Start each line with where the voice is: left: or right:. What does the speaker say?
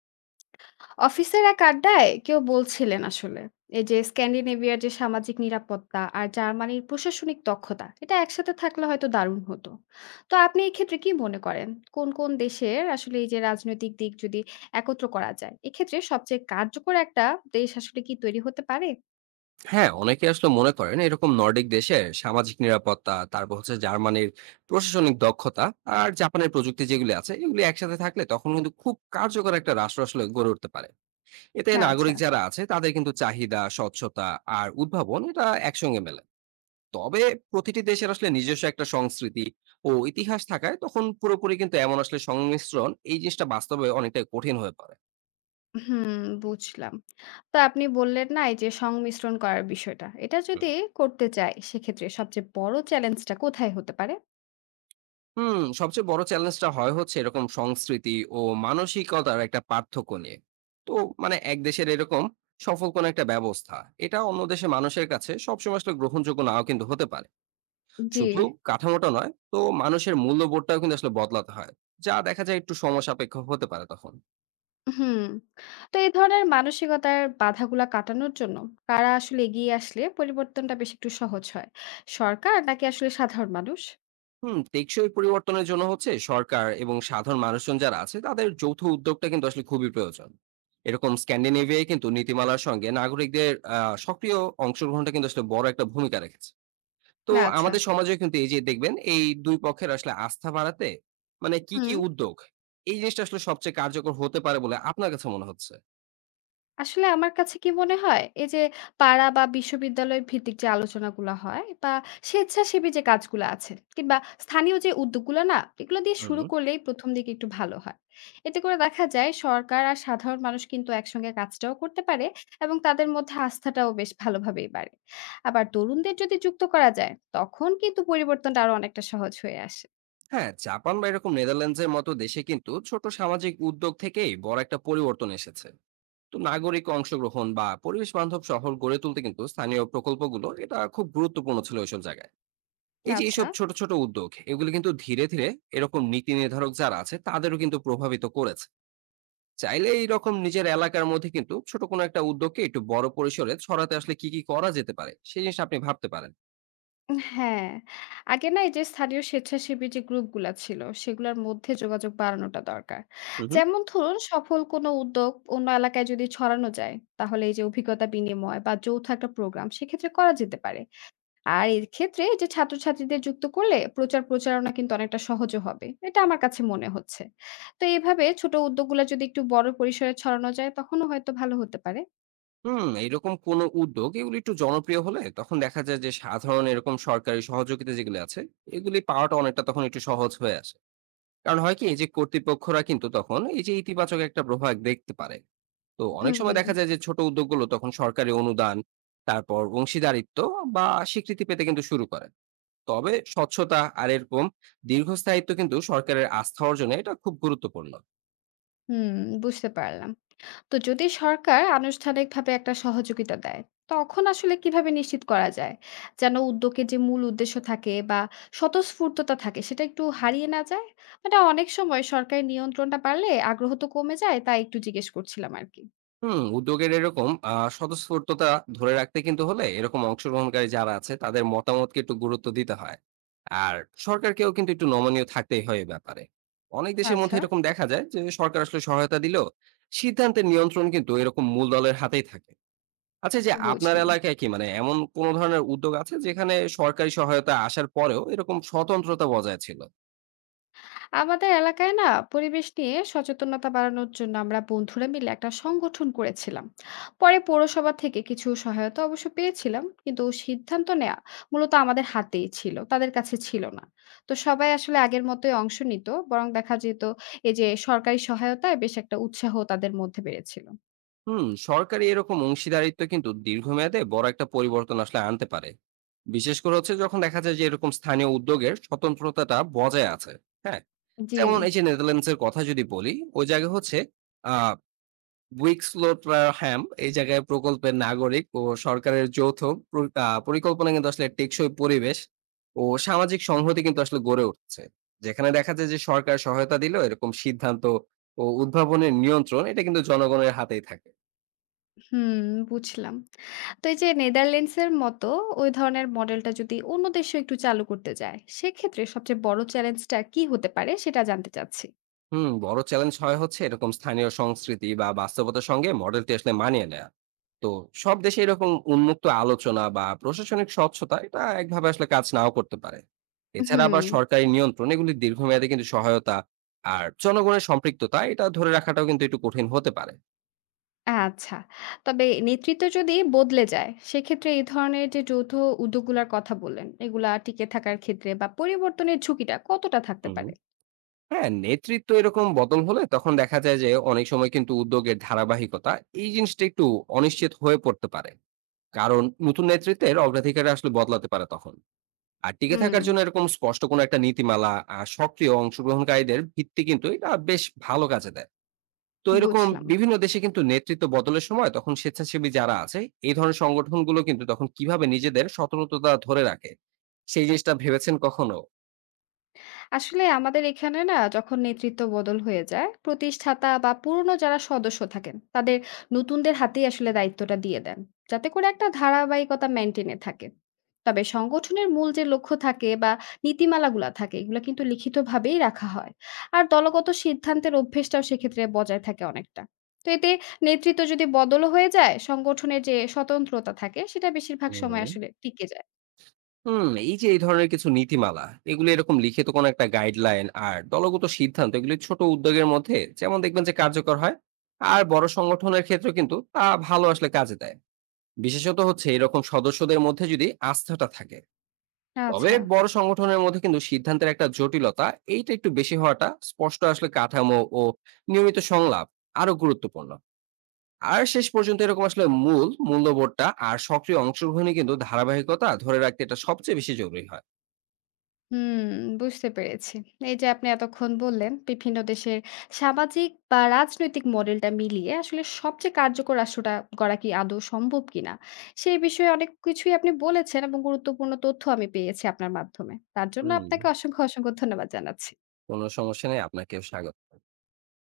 left: অফিসের এক আড্ডায় কেউ বলছিলেন আসলে এই যে স্ক্যান্ডিনেভিয়ার যে সামাজিক নিরাপত্তা আর জার্মানির প্রশাসনিক দক্ষতা এটা একসাথে থাকলে হয়তো দারুণ হতো। তো আপনি এই ক্ষেত্রে কি মনে করেন? কোন কোন দেশের আসলে এই যে রাজনৈতিক দিক যদি একত্র করা যায় এক্ষেত্রে সবচেয়ে কার্যকর একটা দেশ আসলে কি তৈরি হতে পারে?
right: হ্যাঁ, অনেকে আসলে মনে করেন এরকম নর্ডিক দেশের সামাজিক নিরাপত্তা, তারপর হচ্ছে জার্মানির প্রশাসনিক দক্ষতা আর জাপানের প্রযুক্তি যেগুলি আছে, এগুলি একসাথে থাকলে তখন কিন্তু খুব কার্যকর একটা রাষ্ট্র আসলে গড়ে উঠতে পারে। এতে
left: না আচ্ছা।
right: নাগরিক যারা আছে তাদের কিন্তু চাহিদা, স্বচ্ছতা আর উদ্ভাবন এটা একসঙ্গে মেলে। তবে প্রতিটি দেশের আসলে নিজস্ব একটা সংস্কৃতি ও ইতিহাস থাকায় তখন পুরোপুরি কিন্তু এমন আসলে সংমিশ্রণ এই জিনিসটা বাস্তবে অনেকটাই কঠিন হয়ে পড়ে।
left: হুম, বুঝলাম। তো আপনি বললেন না এই যে সংমিশ্রণ করার বিষয়টা, এটা যদি করতে চাই সেক্ষেত্রে সবচেয়ে বড় চ্যালেঞ্জটা কোথায় হতে পারে?
right: হুম, সবচেয়ে বড় চ্যালেঞ্জটা হচ্ছে এরকম সংস্কৃতি ও মানসিকতার একটা পার্থক্য নিয়ে। তো মানে এক দেশের এরকম সফল কোন একটা ব্যবস্থা এটা অন্য দেশের মানুষের কাছে সবসময় আসলে গ্রহণযোগ্য নাও কিন্তু হতে পারে।
left: জি।
right: শুধু কাঠামোটা নয় তো মানুষের মূল্যবোধটাও কিন্তু আসলে বদলাতে হয়, যা দেখা যায় একটু সময় সাপেক্ষ হতে পারে তখন।
left: হুম। তো এই ধরনের মানসিকতার বাধাগুলা কাটানোর জন্য কারা আসলে এগিয়ে আসলে পরিবর্তনটা বেশ একটু সহজ হয়? সরকার নাকি আসলে সাধারণ মানুষ?
right: হুম, টেকসই পরিবর্তনের জন্য হচ্ছে সরকার এবং সাধারণ মানুষজন যারা আছে তাদের যৌথ উদ্যোগটা কিন্তু আসলে খুবই প্রয়োজন। এরকম স্ক্যান্ডিনেভিয়ায় কিন্তু নীতিমালার সঙ্গে নাগরিকদের সক্রিয় অংশগ্রহণটা কিন্তু আসলে বড় একটা ভূমিকা রেখেছে। তো
left: না আচ্ছা।
right: আমাদের সমাজে কিন্তু এই যে দেখবেন এই দুই পক্ষের আসলে আস্থা বাড়াতে মানে কি কি
left: হুম।
right: উদ্যোগ এই জিনিসটা আসলে সবচেয়ে কার্যকর হতে পারে বলে আপনার কাছে মনে হচ্ছে?
left: আসলে আমার কাছে কি মনে হয়, এই যে পাড়া বা বিশ্ববিদ্যালয় ভিত্তিক যে আলোচনাগুলা হয় বা স্বেচ্ছাসেবী যে কাজগুলা আছে কিংবা স্থানীয় যে উদ্যোগগুলো, না এগুলো দিয়ে
right: হুম।
left: শুরু করলেই প্রথম দিকে একটু ভালো হয়। এতে করে দেখা যায় সরকার আর সাধারণ মানুষ কিন্তু একসঙ্গে কাজটাও করতে পারে এবং তাদের মধ্যে আস্থাটাও বেশ ভালোভাবেই বাড়ে। আবার তরুণদের যদি যুক্ত করা যায় তখন কিন্তু পরিবর্তনটা আরো অনেকটা সহজ হয়ে আসে।
right: হ্যাঁ, জাপান বা এরকম নেদারল্যান্ডসের মতো দেশে কিন্তু ছোট সামাজিক উদ্যোগ থেকেই বড় একটা পরিবর্তন এসেছে। তো নাগরিক অংশগ্রহণ বা পরিবেশ বান্ধব শহর গড়ে তুলতে কিন্তু স্থানীয় প্রকল্পগুলো এটা খুব গুরুত্বপূর্ণ ছিল ওইসব জায়গায়। এই যে
left: আচ্ছা।
right: এইসব ছোট ছোট উদ্যোগ এগুলো কিন্তু ধীরে ধীরে এরকম নীতি নির্ধারক যারা আছে তাদেরও কিন্তু প্রভাবিত করেছে। চাইলে এইরকম নিজের এলাকার মধ্যে কিন্তু ছোট কোনো একটা উদ্যোগকে একটু বড় পরিসরে ছড়াতে আসলে কি কি করা যেতে পারে সেই জিনিস আপনি ভাবতে পারেন।
left: হ্যাঁ, আগে না এই যে স্থানীয় স্বেচ্ছাসেবী যে গ্রুপগুলা ছিল, সেগুলোর মধ্যে যোগাযোগ বাড়ানোটা দরকার।
right: হুম হুম
left: যেমন ধরুন সফল কোনো উদ্যোগ অন্য এলাকায় যদি ছড়ানো যায়, তাহলে এই যে অভিজ্ঞতা বিনিময় বা যৌথ একটা প্রোগ্রাম সেক্ষেত্রে করা যেতে পারে। আর এর ক্ষেত্রে এই যে ছাত্রছাত্রীদের যুক্ত করলে প্রচার প্রচারণা কিন্তু অনেকটা সহজও হবে। এটা আমার কাছে মনে হচ্ছে। তো এভাবে ছোট উদ্যোগগুলা যদি একটু বড় পরিসরে ছড়ানো যায় তখনও হয়তো ভালো হতে পারে।
right: হুম, এরকম কোন উদ্যোগ এগুলি একটু জনপ্রিয় হলে তখন দেখা যায় যে সাধারণ এরকম সরকারি সহযোগিতা যেগুলো আছে এগুলি পাওয়াটা অনেকটা তখন একটু সহজ হয়ে আসে। কারণ হয় কি যে কর্তৃপক্ষরা কিন্তু তখন এই যে ইতিবাচক একটা প্রভাব দেখতে পারে। তো অনেক সময়
left: হুম,
right: দেখা যায় যে ছোট উদ্যোগগুলো তখন সরকারি অনুদান, তারপর অংশীদারিত্ব বা স্বীকৃতি পেতে কিন্তু শুরু করে। তবে স্বচ্ছতা আর এরকম দীর্ঘস্থায়িত্ব কিন্তু সরকারের আস্থা অর্জনে এটা খুব গুরুত্বপূর্ণ।
left: হুম, বুঝতে পারলাম। তো যদি সরকার আনুষ্ঠানিকভাবে একটা সহযোগিতা দেয় তখন আসলে কিভাবে নিশ্চিত করা যায় যেন উদ্যোগের যে মূল উদ্দেশ্য থাকে বা স্বতঃস্ফূর্ততা থাকে সেটা একটু হারিয়ে না যায়। মানে অনেক সময় সরকারি নিয়ন্ত্রণটা বাড়লে আগ্রহ তো কমে যায়, তাই একটু জিজ্ঞেস করছিলাম আর কি।
right: হুম, উদ্যোগের এরকম স্বতঃস্ফূর্ততা ধরে রাখতে কিন্তু হলে এরকম অংশগ্রহণকারী যারা আছে তাদের মতামতকে একটু গুরুত্ব দিতে হয়। আর সরকারকেও কিন্তু একটু নমনীয় থাকতেই হয় এ ব্যাপারে। অনেক দেশের মধ্যে
left: আচ্ছা,
right: এরকম দেখা যায় যে সরকার আসলে সহায়তা দিলেও সিদ্ধান্তের নিয়ন্ত্রণ কিন্তু এরকম মূল দলের হাতেই থাকে। আচ্ছা, এই যে আপনার
left: বুঝলাম।
right: এলাকায় কি মানে এমন কোন ধরনের উদ্যোগ আছে যেখানে সরকারি সহায়তা আসার পরেও এরকম স্বতন্ত্রতা বজায় ছিল?
left: আমাদের এলাকায় না পরিবেশ নিয়ে সচেতনতা বাড়ানোর জন্য আমরা বন্ধুরা মিলে একটা সংগঠন করেছিলাম। পরে পৌরসভা থেকে কিছু সহায়তা অবশ্য পেয়েছিলাম, কিন্তু সিদ্ধান্ত নেওয়া মূলত আমাদের হাতেই ছিল, তাদের কাছে ছিল না। তো সবাই আসলে আগের মতোই অংশ নিত, বরং দেখা যেত এই যে সরকারি সহায়তায় বেশ একটা উৎসাহ তাদের মধ্যে বেড়েছিল।
right: হুম, সরকারি এরকম অংশীদারিত্ব কিন্তু দীর্ঘমেয়াদে বড় একটা পরিবর্তন আসলে আনতে পারে, বিশেষ করে হচ্ছে যখন দেখা যায় যে এরকম স্থানীয় উদ্যোগের স্বতন্ত্রতাটা বজায় আছে। হ্যাঁ,
left: জি।
right: যেমন এই যে নেদারল্যান্ডসের কথা যদি বলি, ওই জায়গায় হচ্ছে আহ এই জায়গায় প্রকল্পের নাগরিক ও সরকারের যৌথ পরিকল্পনা কিন্তু আসলে টেকসই পরিবেশ ও সামাজিক সংহতি কিন্তু আসলে গড়ে উঠছে, যেখানে দেখা যায় যে সরকার সহায়তা দিলেও এরকম সিদ্ধান্ত ও উদ্ভাবনের নিয়ন্ত্রণ এটা কিন্তু জনগণের হাতেই থাকে।
left: হুম, বুঝলাম। তো এই যে নেদারল্যান্ডসের মতো ওই ধরনের মডেলটা যদি অন্য দেশেও একটু চালু করতে যায়, সেক্ষেত্রে সবচেয়ে বড় চ্যালেঞ্জটা কি হতে পারে সেটা জানতে চাচ্ছি।
right: হুম, বড় চ্যালেঞ্জ হচ্ছে এরকম স্থানীয় সংস্কৃতি বা বাস্তবতার সঙ্গে মডেলটি আসলে মানিয়ে নেয়া। তো সব দেশে এরকম উন্মুক্ত আলোচনা বা প্রশাসনিক স্বচ্ছতা এটা একভাবে আসলে কাজ নাও করতে পারে। এছাড়া
left: হুম।
right: আবার সরকারি নিয়ন্ত্রণ এগুলি দীর্ঘমেয়াদে কিন্তু সহায়তা আর জনগণের সম্পৃক্ততা এটা ধরে রাখাটাও কিন্তু একটু কঠিন হতে পারে।
left: আচ্ছা। তবে নেতৃত্ব যদি বদলে যায়, সেক্ষেত্রে এই ধরনের যে যৌথ উদ্যোগগুলার কথা বললেন, এগুলা টিকে থাকার ক্ষেত্রে বা পরিবর্তনের ঝুঁকিটা কতটা থাকতে
right: হুম।
left: পারে?
right: হ্যাঁ, নেতৃত্ব এরকম বদল হলে তখন দেখা যায় যে অনেক সময় কিন্তু উদ্যোগের ধারাবাহিকতা এই জিনিসটা একটু অনিশ্চিত হয়ে পড়তে পারে। কারণ নতুন নেতৃত্বের অগ্রাধিকার আসলে বদলাতে পারে তখন। আর টিকে
left: হুম।
right: থাকার জন্য এরকম স্পষ্ট কোনো একটা নীতিমালা আর সক্রিয় অংশগ্রহণকারীদের ভিত্তি কিন্তু এটা বেশ ভালো কাজে দেয়। তো এরকম
left: বুঝলাম।
right: বিভিন্ন দেশে কিন্তু নেতৃত্ব বদলের সময় তখন স্বেচ্ছাসেবী যারা আছে এই ধরনের সংগঠনগুলো কিন্তু তখন কিভাবে নিজেদের সতর্কতা ধরে রাখে সেই জিনিসটা ভেবেছেন কখনো?
left: আসলে আমাদের এখানে না যখন নেতৃত্ব বদল হয়ে যায় প্রতিষ্ঠাতা বা পুরনো যারা সদস্য থাকেন তাদের নতুনদের হাতেই আসলে দায়িত্বটা দিয়ে দেন, যাতে করে একটা ধারাবাহিকতা মেনটেনে থাকে। তবে সংগঠনের মূল যে লক্ষ্য থাকে বা নীতিমালাগুলা থাকে এগুলো কিন্তু লিখিতভাবেই রাখা হয়। আর দলগত সিদ্ধান্তের অভ্যেসটাও সেক্ষেত্রে বজায় থাকে অনেকটা। তো এতে নেতৃত্ব যদি বদল হয়ে যায় সংগঠনের যে স্বতন্ত্রতা থাকে সেটা বেশিরভাগ
right: হুম
left: সময় আসলে টিকে যায়।
right: হুম এই যে এই ধরনের কিছু নীতিমালা এগুলো এরকম লিখিত কোনো একটা গাইডলাইন আর দলগত সিদ্ধান্ত এগুলি ছোট উদ্যোগের মধ্যে যেমন দেখবেন যে কার্যকর হয়, আর বড় সংগঠনের ক্ষেত্রে কিন্তু তা ভালো আসলে কাজে দেয়, বিশেষত হচ্ছে এরকম সদস্যদের মধ্যে যদি আস্থাটা থাকে। তবে
left: আচ্ছা।
right: বড় সংগঠনের মধ্যে কিন্তু সিদ্ধান্তের একটা জটিলতা এইটা একটু বেশি হওয়াটা স্পষ্ট আসলে কাঠামো ও নিয়মিত সংলাপ আরো গুরুত্বপূর্ণ। আর শেষ পর্যন্ত এরকম আসলে মূল মূল্যবোধটা আর সক্রিয় অংশগ্রহণই কিন্তু ধারাবাহিকতা ধরে রাখতে এটা সবচেয়ে বেশি জরুরি হয়।
left: হুম, বুঝতে পেরেছি। এই যে আপনি এতক্ষণ বললেন, বিভিন্ন দেশের সামাজিক বা রাজনৈতিক মডেলটা মিলিয়ে আসলে সবচেয়ে কার্যকর রাষ্ট্রটা গড়া কি আদৌ সম্ভব কিনা? সেই বিষয়ে অনেক কিছুই আপনি বলেছেন এবং গুরুত্বপূর্ণ তথ্য আমি পেয়েছি আপনার মাধ্যমে। তার জন্য
right: হুম,
left: আপনাকে অসংখ্য, অসংখ্য ধন্যবাদ জানাচ্ছি।
right: কোনো সমস্যা নেই, আপনাকেও স্বাগত।